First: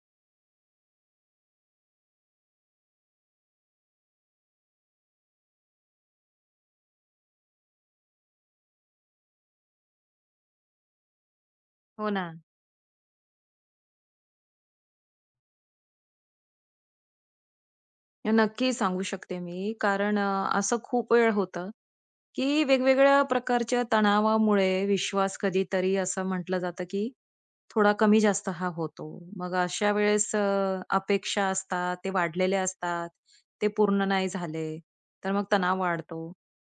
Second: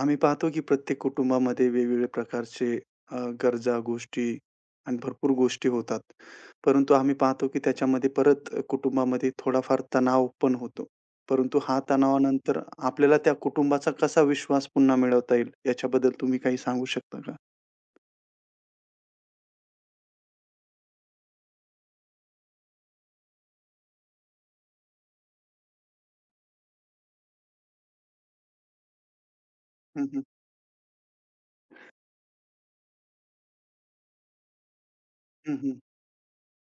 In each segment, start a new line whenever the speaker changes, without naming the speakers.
आम्ही पाहतो की प्रत्येक कुटुंबामध्ये वेगवेगळ्या प्रकारचे अ, गरजा, गोष्टी आणि भरपूर गोष्टी होतात. परंतु आम्ही पाहतो की त्याच्यामध्ये परत कुटुंबामध्ये थोडाफार तणाव पण होतो. परंतु हा
हो ना.
तणावानंतर आपल्याला त्या कुटुंबाचा कसा विश्वास पुन्हा मिळवता येईल, याच्याबद्दल तुम्ही काही सांगू शकता का?
नक्की सांगू शकते मी. कारण असं खूप वेळ होतं, की वेगवेगळ्या प्रकारच्या तणावामुळे विश्वास कधीतरी असं म्हटलं जातं, की थोडा कमी जास्त हा होतो. मग अशा
हं, हं.
वेळेस अपेक्षा असतात, ते वाढलेले असतात, ते पूर्ण नाही झाले, तर मग
हं, हं.
तणाव वाढतो.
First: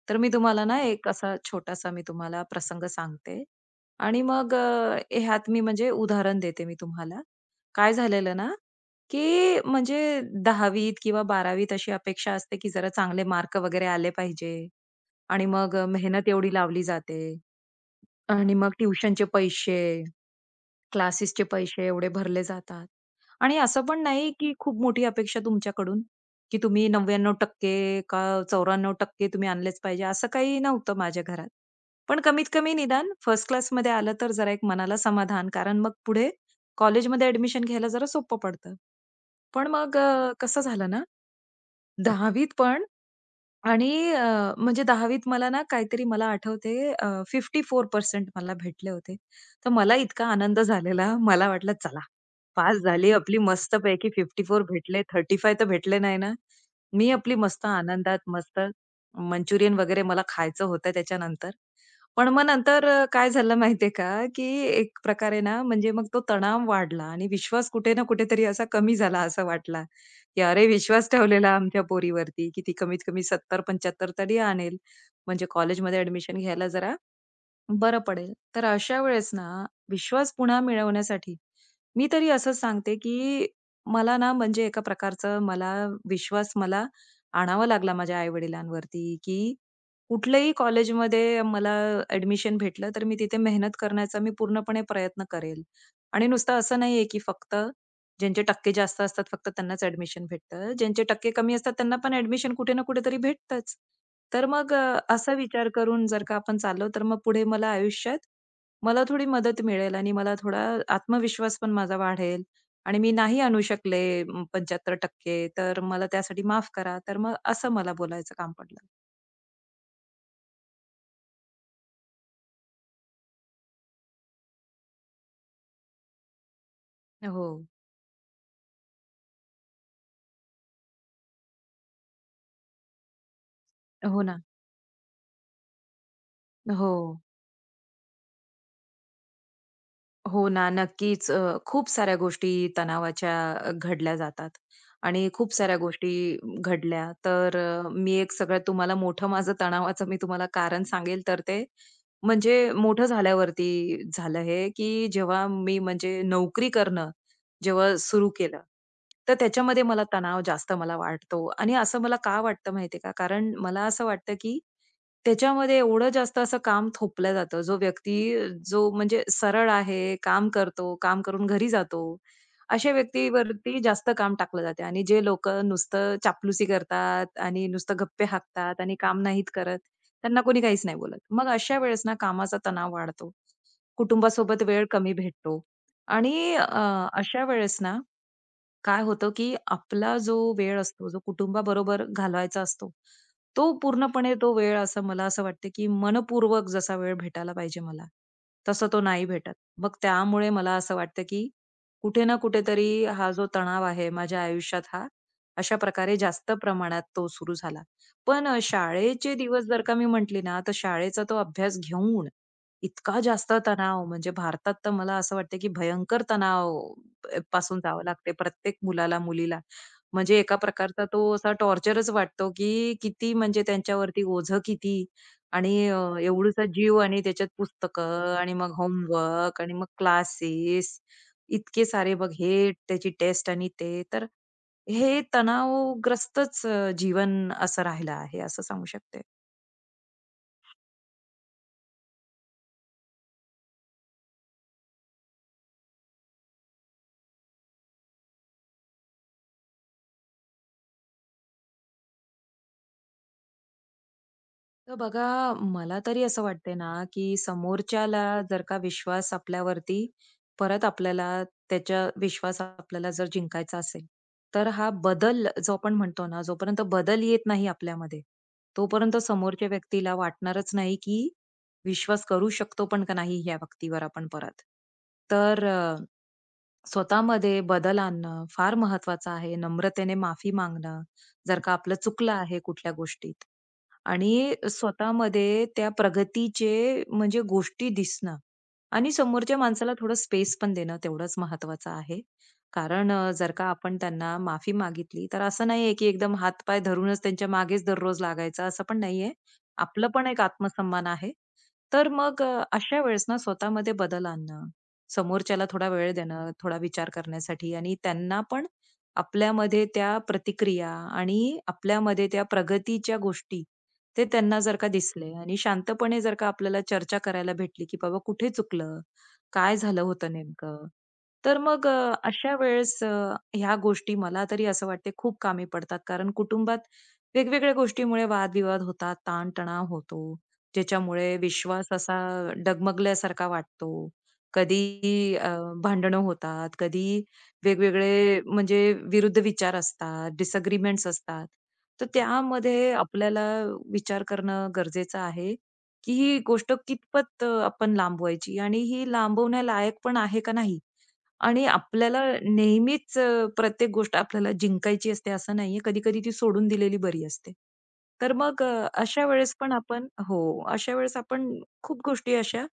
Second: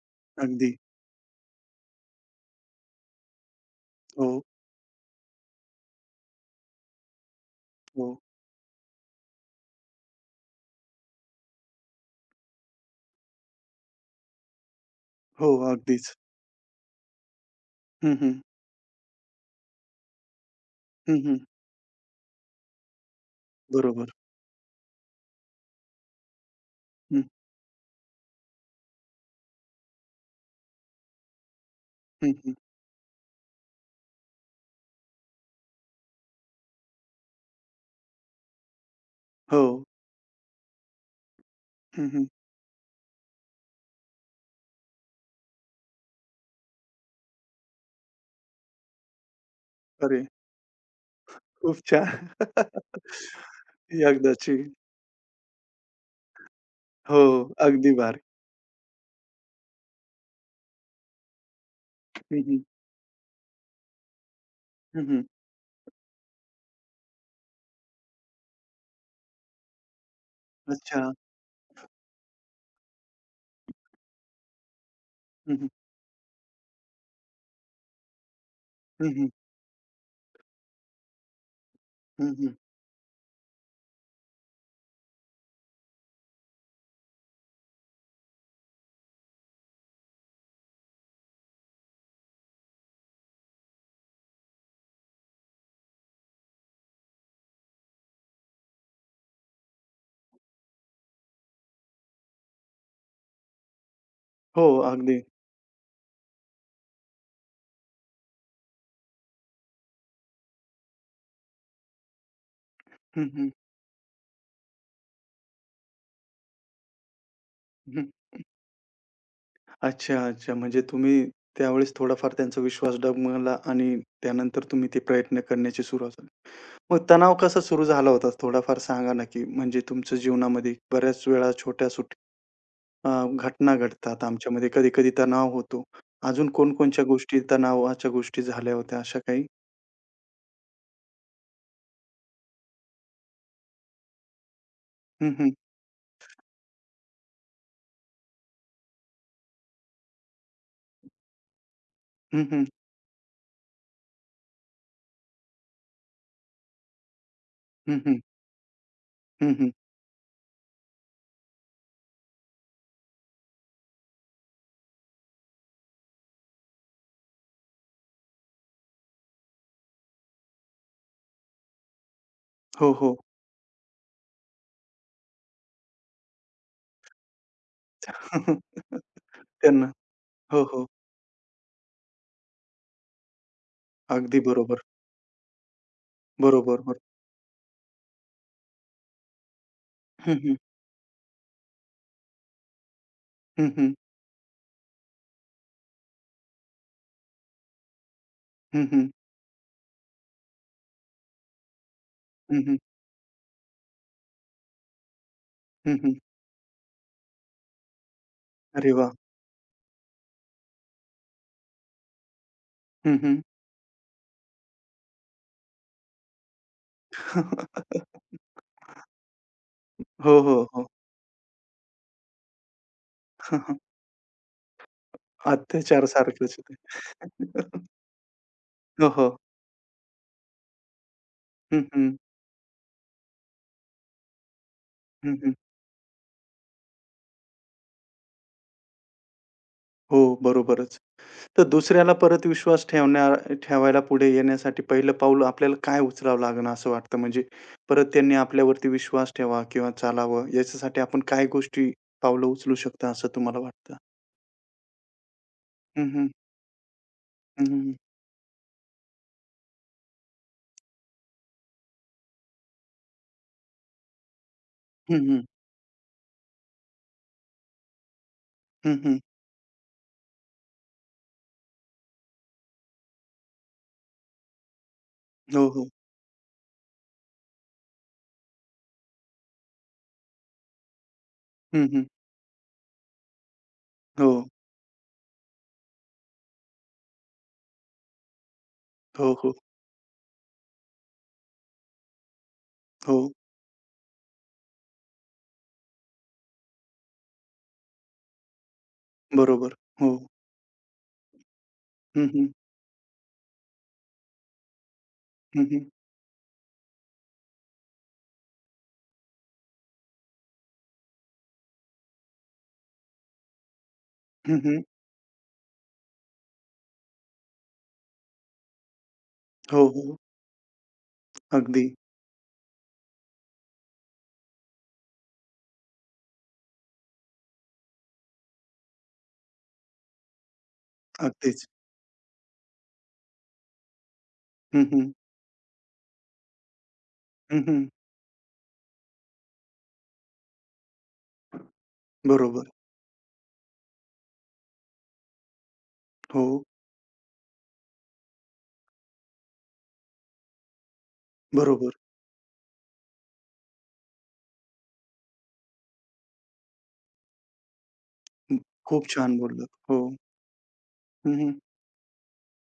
तर मी तुम्हाला
अगदी.
ना हो. एक असा छोटासा मी तुम्हाला प्रसंग सांगते आणि
हो,
मग ह्यात मी म्हणजे उदाहरण देते मी तुम्हाला. काय
हो.
झालेलं ना की म्हणजे 10वीत किंवा बारावीत अशी अपेक्षा असते, की जरा चांगले मार्क वगैरे आले पाहिजे आणि
हो,
मग
अगदीच.
मेहनत एवढी लावली जाते
हं, हं.
आणि मग ट्युशनचे पैसे,
हं, हं.
क्लासेसचे पैसे एवढे भरले जातात. आणि असं पण
बरोबर.
नाही, की खूप मोठी अपेक्षा तुमच्याकडून, की तुम्ही
हं,
99% का 94% तुम्ही आणलेच पाहिजे, असं काही नव्हतं माझ्या घरात. पण
हं,
कमीत
हं.
कमी निदान फर्स्ट क्लासमध्ये आलं तर जरा एक मनाला समाधान, कारण मग पुढे कॉलेजमध्ये ॲडमिशन घ्यायला जरा सोपं पडतं.
हो.
पण मग कसं झालं ना
हं, हं.
10वीत पण आणि म्हणजे 10वीत मला ना काहीतरी मला आठवते 54% मला भेटले होते. तर मला
अरे,
इतका आनंद झालेला. मला वाटलं
खूप
चला
छान.
पास झाली आपली मस्तपैकी
एकदाची.
54 भेटले, 35 तर भेटले नाही ना. मी
हो,
आपली मस्त
अगदी
आनंदात
बारीक.
मस्त मंचुरियन वगैरे मला खायचं होतं त्याच्यानंतर. पण
हं,
मग
हं.
नंतर काय झालं माहितीये का, की एक
हं, हं.
प्रकारे ना म्हणजे मग तो तणाव वाढला आणि विश्वास कुठे ना कुठेतरी असा कमी झाला असं वाटला. की अरे विश्वास
अच्छा.
ठेवलेला आमच्या पोरीवरती, की ती कमीत कमी 70-75 तरी आणेल. म्हणजे
हं, हं.
कॉलेजमध्ये ॲडमिशन घ्यायला जरा बरं पडेल. तर अशा
हं, हं.
वेळेस ना, विश्वास पुन्हा मिळवण्यासाठी मी तरी
हं, हं.
असं सांगते, की मला ना म्हणजे एका प्रकारचं मला विश्वास मला आणावा लागला माझ्या आई-वडिलांवरती, की कुठल्याही कॉलेजमध्ये मला ॲडमिशन भेटलं, तर मी तिथे मेहनत करण्याचा मी पूर्णपणे प्रयत्न करेल. आणि नुसतं असं नाहीये, की फक्त ज्यांचे टक्के जास्त असतात, फक्त त्यांनाच ॲडमिशन भेटतं. ज्यांचे टक्के कमी असतात, त्यांना पण ॲडमिशन कुठे ना कुठेतरी भेटतंच. तर
हो,
मग
अगदी.
असा विचार करून जर का आपण चाललो, तर मग पुढे मला आयुष्यात मला थोडी मदत मिळेल आणि मला थोडा आत्मविश्वास पण माझा वाढेल आणि मी
हं,
नाही
हं.
आणू शकले 75% तर मला त्यासाठी माफ करा. तर मग असं मला
हं.
बोलायचं काम पडलं.
अच्छा, अच्छा. म्हणजे तुम्ही त्यावेळेस थोडाफार त्यांचा विश्वास डगमगला आणि त्यानंतर तुम्ही ते प्रयत्न करण्याची सुरुवात झाली. मग तणाव
हो.
कसा सुरू झाला होता? थोडाफार सांगा ना, की म्हणजे तुमच्या जीवनामध्ये बऱ्याच वेळा छोट्या अ, घटना
हो
घडतात
ना.
आमच्यामध्ये. कधी-कधी तणाव होतो. अजून
हो.
कोणकोणत्या गोष्टी तणावाच्या गोष्टी झाल्या होत्या अशा काही?
हो ना, नक्कीच. खूप साऱ्या गोष्टी तणावाच्या घडल्या जातात आणि
हं, हं.
खूप साऱ्या गोष्टी घडल्या. तर मी एक सगळ्यात तुम्हाला मोठं माझं तणावाचं मी तुम्हाला कारण सांगेल तर ते
हं, हं.
म्हणजे मोठं झाल्यावरती झालं हे, की जेव्हा मी म्हणजे नोकरी करणं जेव्हा
हं, हं.
सुरू केलं, तर
हं, हं.
त्याच्यामध्ये मला तणाव जास्त मला वाटतो आणि असं मला का वाटतं माहिती का? कारण मला असं वाटतं, की त्याच्यामध्ये एवढं जास्त असं काम थोपलं जातं. जो व्यक्ती जो म्हणजे सरळ आहे, काम करतो, काम करून घरी जातो,
हो,
अशा
हो.
व्यक्तीवरती जास्त काम टाकलं जाते आणि जे लोक नुसतं चापलुसी करतात आणि नुसतं गप्पे हाकतात आणि काम नाहीत करत,
त्यांना
त्यांना कोणी
हो,
काहीच
हो.
नाही बोलत. मग अशा वेळेस ना कामाचा तणाव वाढतो.
अगदी
कुटुंबासोबत
बरोबर.
वेळ कमी भेटतो आणि
बरोबर, बरोबर.
अशा वेळेस ना काय होतं, की आपला
हं,
जो
हं.
वेळ असतो, जो कुटुंबाबरोबर घालवायचा असतो,
हं,
तो
हं.
पूर्णपणे तो वेळ असा मला असं वाटतं, की मनःपूर्वक जसा वेळ भेटायला पाहिजे मला,
हं,
तसा तो
हं.
नाही भेटत. मग त्यामुळे मला असं वाटतं, की कुठे ना
हं, हं.
कुठेतरी हा जो तणाव आहे माझ्या आयुष्यात हा अशा
हं,
प्रकारे
हं.
जास्त प्रमाणात तो सुरू झाला. पण
अरे वाह!
शाळेचे दिवस जर का मी म्हटली ना, तर शाळेचा तो अभ्यास घेऊन
हं,
इतका
हं.
जास्त तणाव म्हणजे भारतात तर मला असं वाटतं, की भयंकर तणाव पासून जावं लागते प्रत्येक मुलाला, मुलीला. म्हणजे
हो,
एका
हो, हो.
प्रकारचा तो असा टॉर्चरच वाटतो, की किती म्हणजे त्यांच्यावरती ओझं किती आणि
अत्याचार सारखंच
एवढूसा
आहे ते.
जीव आणि त्याच्यात पुस्तकं आणि मग
हो, हो.
होमवर्क आणि मग क्लासेस
हं,
इतके
हं.
सारे बघ हे, त्याची टेस्ट आणि ते. तर हे
हं, हं.
तणावग्रस्तच जीवन असं राहिलं आहे, असं सांगू शकते.
हो, बरोबरच. तर दुसऱ्याला परत विश्वास ठेवायला पुढे येण्यासाठी पहिलं पाऊल आपल्याला काय उचलावं लागेल असं वाटतं? म्हणजे परत त्यांनी आपल्यावरती विश्वास ठेवा किंवा चालावं याच्यासाठी आपण काय गोष्टी, पावलं उचलू शकता असं तुम्हाला वाटतं?
तर बघा, मला
हं,
तरी
हं.
असं वाटते ना, की
हं, हं.
समोरच्याला जर का विश्वास आपल्यावरती परत आपल्याला त्याच्या विश्वास आपल्याला जर जिंकायचा असेल, तर हा
हं, हं.
बदल जो आपण म्हणतो ना, जोपर्यंत बदल येत नाही आपल्यामध्ये,
हं,
तोपर्यंत
हं.
समोरच्या व्यक्तीला वाटणारच नाही, की विश्वास करू शकतो पण का नाही या व्यक्तीवर आपण परत. तर
हो, हो.
स्वतःमध्ये बदल आणणं फार महत्वाचं आहे. नम्रतेने माफी मागणं, जर का
हं,
आपलं
हं.
चुकलं आहे कुठल्या गोष्टीत.
हो,
आणि स्वतःमध्ये त्या प्रगतीचे म्हणजे गोष्टी दिसणं आणि
हो, हो,
समोरच्या माणसाला थोडं स्पेस पण देणं तेवढंच महत्वाचं आहे. कारण
हो.
जर का आपण त्यांना माफी मागितली, तर असं नाहीये की एकदम हातपाय धरूनच त्यांच्या मागेच दररोज लागायचं असं पण नाहीये.
बरोबर.
आपलं
हो.
पण एक आत्मसन्मान आहे. तर
हं,
मग
हं.
अशा वेळेस ना स्वतःमध्ये बदल आणणं,
हं,
समोरच्याला थोडा
हं.
वेळ देणं, थोडा विचार करण्यासाठी आणि त्यांना पण आपल्यामध्ये त्या प्रतिक्रिया आणि आपल्यामध्ये त्या प्रगतीच्या गोष्टी ते
हं,
त्यांना जर
हं.
का दिसले आणि शांतपणे जर का आपल्याला चर्चा करायला भेटली, की बाबा कुठे चुकलं? काय
हो,
झालं
हो.
होतं नेमकं? तर
अगदी,
मग अशा वेळेस ह्या गोष्टी मला तरी असं वाटते खूप कामी पडतात. कारण कुटुंबात वेगवेगळ्या गोष्टीमुळे वादविवाद होतात, ताण होतो, ज्याच्यामुळे
अगदीच.
विश्वास असा डगमगल्यासारखा वाटतो. कधी
हं, हं.
अ, भांडणं होतात, कधी
हं, हं.
वेगवेगळे म्हणजे विरुद्ध विचार असतात, डिसएग्रीमेंट्स असतात. तर
बरोबर.
त्यामध्ये आपल्याला विचार करणं गरजेचं आहे, की ही
हो,
गोष्ट कितपत आपण लांबवायची आणि ही लांबवण्या लायक पण आहे का नाही? आणि
बरोबर.
आपल्याला नेहमीच प्रत्येक गोष्ट आपल्याला जिंकायची असते असं नाहीये. कधी-कधी ती सोडून दिलेली बरी असते. तर
हं.
मग
खूप
अशा
छान
वेळेस
बोललात.
पण
हो.
आपण हो, अशा वेळेस
हं,
आपण
हं.
खूप गोष्टी अशा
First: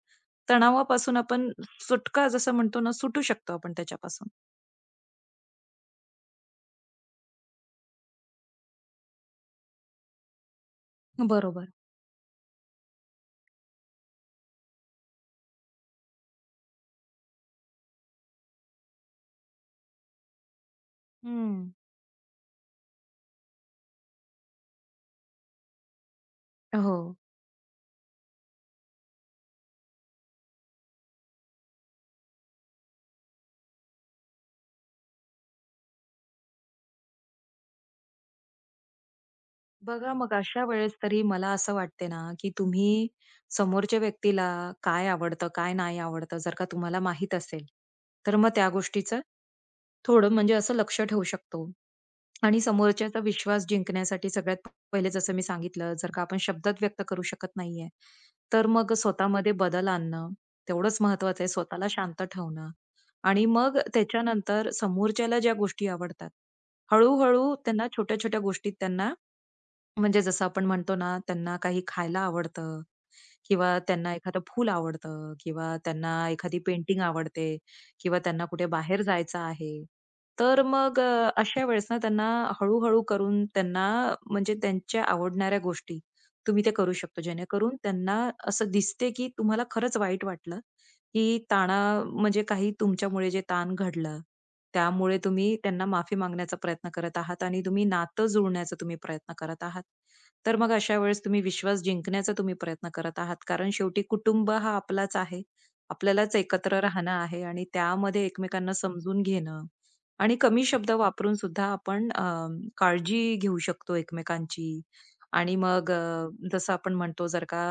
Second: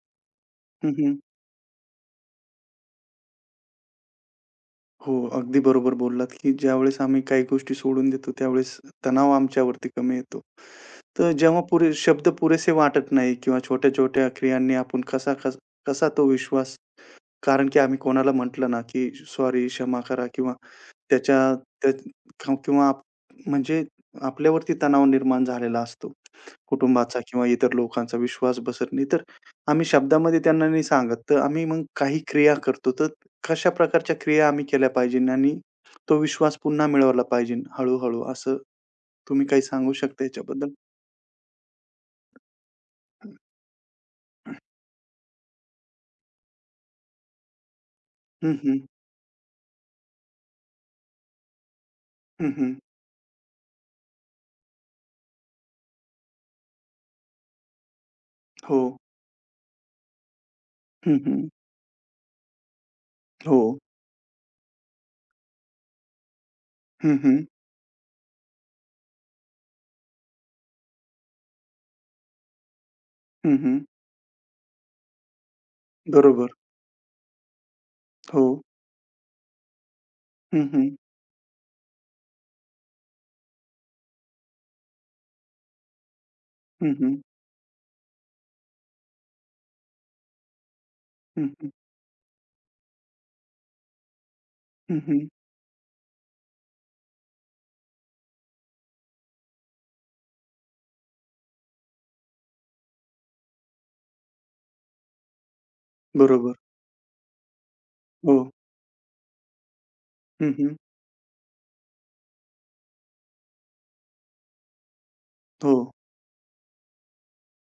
हं, हं.
तणावापासून आपण सुटका जसं म्हणतो ना, सुटू शकतो आपण त्याच्यापासून.
हो, अगदी बरोबर बोललात, की ज्यावेळेस आम्ही काही गोष्टी सोडून देतो, त्यावेळेस तणाव आमच्यावरती कमी येतो. तर जेव्हा
बरोबर.
पुरे शब्द पुरेसे वाटत नाही किंवा छोट्या-छोट्या क्रियांनी आपण कसा तो विश्वास कारण की आम्ही कोणाला म्हटलं ना, की "सॉरी, क्षमा करा" किंवा त्याच्या
हं.
त्या क किंवा आप- म्हणजे आपल्यावरती तणाव निर्माण झालेला असतो.
हो.
कुटुंबाचा किंवा इतर लोकांचा विश्वास बसत नाही. तर आम्ही शब्दामध्ये त्यांना नाही सांगत. तर आम्ही मग काही क्रिया करतो. तर कशा प्रकारच्या क्रिया आम्ही केल्या पाहिजे आणि तो विश्वास पुन्हा मिळवला पाहिजे हळू असं तुम्ही काही सांगू
बघा
शकता
मग अशा
याच्याबद्दल?
वेळेस तरी मला असं वाटते ना, की तुम्ही समोरच्या व्यक्तीला काय आवडतं, काय नाही आवडतं जर का तुम्हाला माहीत असेल, तर मग
हं,
त्या
हं.
गोष्टीचं थोडं म्हणजे असं लक्ष ठेवू शकतो.
हं,
आणि
हं.
समोरच्याचा विश्वास जिंकण्यासाठी सगळ्यात पहिले जसं मी सांगितलं, जर का आपण शब्दात व्यक्त करू शकत नाहीये, तर
हो.
मग स्वतःमध्ये बदल आणणं तेवढंच
हं,
महत्वाचं
हं.
आहे. स्वतःला शांत ठेवणं आणि
हो.
मग त्याच्यानंतर समोरच्याला ज्या गोष्टी आवडतात,
हं, हं.
हळू त्यांना छोट्या-छोट्या गोष्टीत त्यांना म्हणजे जसं आपण म्हणतो ना, त्यांना काही खायला आवडतं
हं, हं.
किंवा त्यांना एखादं फूल आवडतं किंवा त्यांना
बरोबर.
एखादी पेंटिंग आवडते किंवा
हो.
त्यांना कुठे बाहेर जायचं आहे. तर
हं, हं.
मग अशा वेळेस ना त्यांना हळू-हळू करून त्यांना म्हणजे त्यांच्या आवडणाऱ्या गोष्टी तुम्ही ते
हं,
करू
हं.
शकतो. जेणेकरून त्यांना असं दिसते, की तुम्हाला खरंच वाईट वाटलं, की
हं, हं.
ताणा म्हणजे काही तुमच्यामुळे जे ताण घडलं
हं,
त्यामुळे
हं.
तुम्ही त्यांना माफी मागण्याचा प्रयत्न करत आहात आणि तुम्ही नातं जुळण्याचा तुम्ही प्रयत्न करत आहात. तर मग अशा वेळेस तुम्ही विश्वास जिंकण्याचा तुम्ही प्रयत्न करत आहात. कारण शेवटी कुटुंब हा आपलाच आहे. आपल्यालाच
बरोबर.
एकत्र राहणं आहे आणि त्यामध्ये
हो.
एकमेकांना समजून घेणं आणि
हं,
कमी
हं.
शब्द वापरून सुद्धा आपण काळजी घेऊ शकतो एकमेकांची. आणि
हो.
मग जसं आपण म्हणतो जर का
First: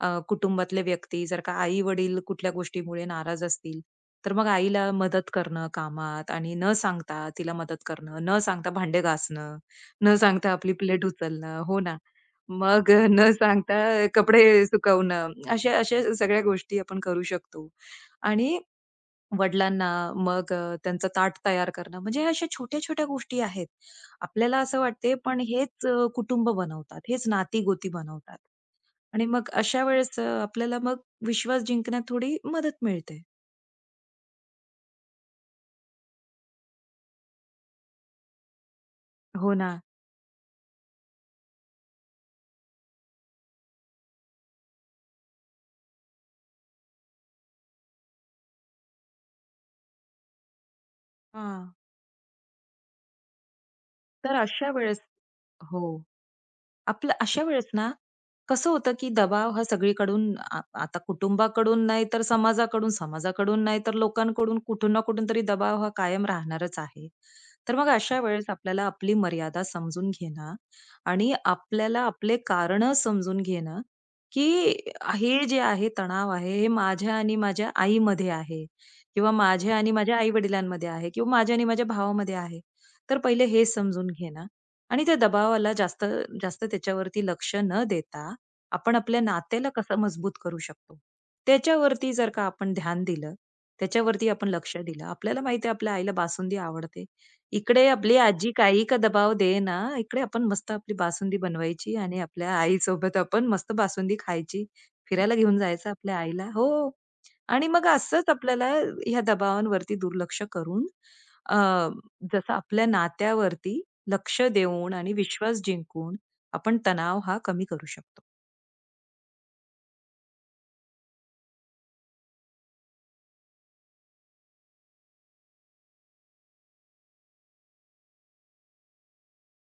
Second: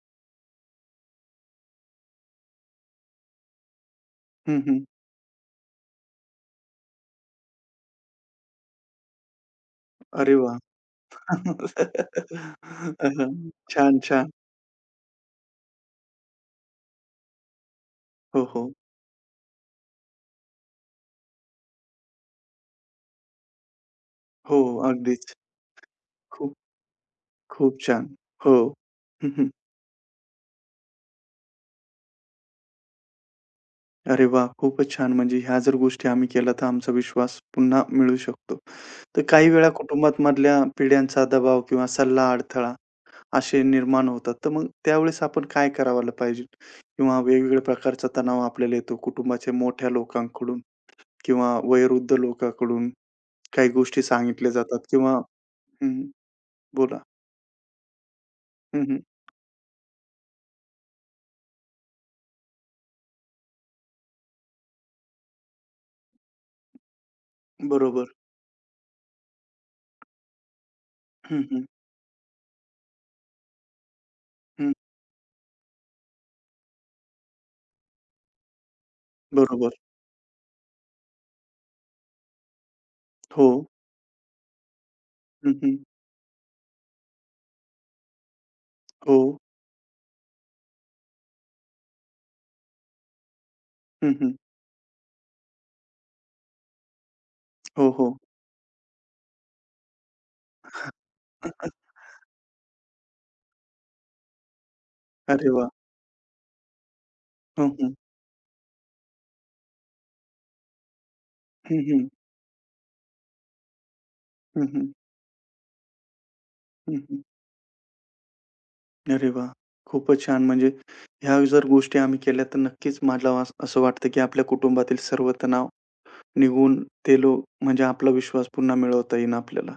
कुटुंबातले व्यक्ती जर का आई-वडील कुठल्या गोष्टीमुळे नाराज असतील, तर मग
हं, हं.
आईला मदत करणं कामात आणि न सांगता तिला मदत करणं, न सांगता भांडे घासणं, न
अरे
सांगता
वाह!
आपली प्लेट उचलणं, हो ना. मग
अ,
न
हं.
सांगता
छान, छान.
कपडे सुकवणं, अशा अशा सगळ्या गोष्टी आपण करू शकतो.
हो,
आणि
हो.
वडिलांना, मग त्यांचं ताट तयार करणं, म्हणजे ह्या अशा छोट्या-छोट्या गोष्टी आहेत.
हो,
आपल्याला असं वाटते,
अगदीच.
पण हेच कुटुंब
खूप,
बनवतात, हेच
खूप
नाती-गोती
छान.
बनवतात
हो.
आणि
हं,
मग
हं.
अशा वेळेस आपल्याला मग विश्वास जिंकण्यात थोडी मदत मिळते.
अरे वाह! खूपच छान. म्हणजे ह्या जर गोष्टी आम्ही केल्या तर आमचा विश्वास पुन्हा मिळू शकतो. तर काही
हो
वेळा
ना.
कुटुंबात मधल्या पिढ्यांचा दबाव किंवा सल्ला अडथळा असे निर्माण होतात. तर मग त्यावेळेस आपण काय करायला पाहिजे? किंवा वेगवेगळ्या प्रकारचा तणाव आपल्याला येतो कुटुंबाच्या मोठ्या लोकांकडून किंवा
हां,
वयोवृद्ध लोकांकडून काही गोष्टी
तर
सांगितल्या
अशा
जातात
वेळेस
किंवा
हो.
हं, बोला.
आपलं अशा वेळेस ना, कसं
हं,
होतं,
हं.
की दबाव हा सगळीकडून आता कुटुंबाकडून नाही तर समाजाकडून, समाजाकडून नाही तर लोकांकडून कुठून ना कुठून तरी दबाव हा कायम राहणारच आहे. तर मग
बरोबर.
अशा वेळेस आपल्याला आपली मर्यादा समजून घेणं आणि
हं, हं.
आपल्याला आपले कारणं समजून घेणं,
हं.
की हे जे आहे तणाव आहे, हे माझ्या आणि माझ्या आईमध्ये आहे किंवा
बरोबर.
माझ्या आणि माझ्या आई-वडिलांमध्ये आहे किंवा माझ्या आणि माझ्या भावामध्ये आहे. तर पहिले
हो.
हे समजून घेणं आणि त्या
हं,
दबावाला
हं.
जास्त जास्त त्याच्यावरती लक्ष न देता, आपण
हो.
आपल्या नात्याला कसं मजबूत करू शकतो, त्याच्यावरती जर का आपण ध्यान दिलं,
हं,
त्याच्यावरती
हं.
आपण लक्ष दिलं. आपल्याला माहिती आहे आपल्या आईला बासुंदी आवडते. इकडे
हो, हो.
आपली आजी काही का दबाव देईना, इकडे आपण मस्त आपली बासुंदी बनवायची आणि आपल्या आईसोबत आपण मस्त बासुंदी खायची, फिरायला
अरे
घेऊन
वाह!
जायचं आपल्या आईला. हो. आणि
हं,
मग
हं.
असंच आपल्याला ह्या दबावांवरती दुर्लक्ष करून अ,
हं, हं.
जसं आपल्या नात्यावरती लक्ष
हं, हं.
देऊन आणि विश्वास जिंकून आपण
हं,
तणाव
हं.
हा कमी करू शकतो.
अरे वाह! खूपच छान. म्हणजे ह्या जर गोष्टी आम्ही केल्या तर नक्कीच मला असं वाटतं, की आपल्या कुटुंबातील सर्व तणाव निघून ते लोक म्हणजे आपला विश्वास पुन्हा मिळवता येईल आपल्याला.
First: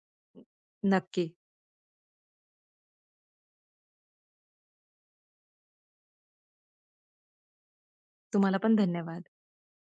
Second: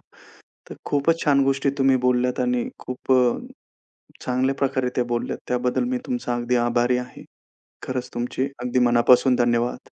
तर खूपच
नक्की.
छान गोष्टी तुम्ही बोलल्यात आणि खूप अ चांगल्या प्रकारे त्या बोलल्यात. त्याबद्दल मी तुमचा अगदी आभारी आहे. खरंच तुमचे
तुम्हाला पण
अगदी
धन्यवाद.
मनापासून धन्यवाद.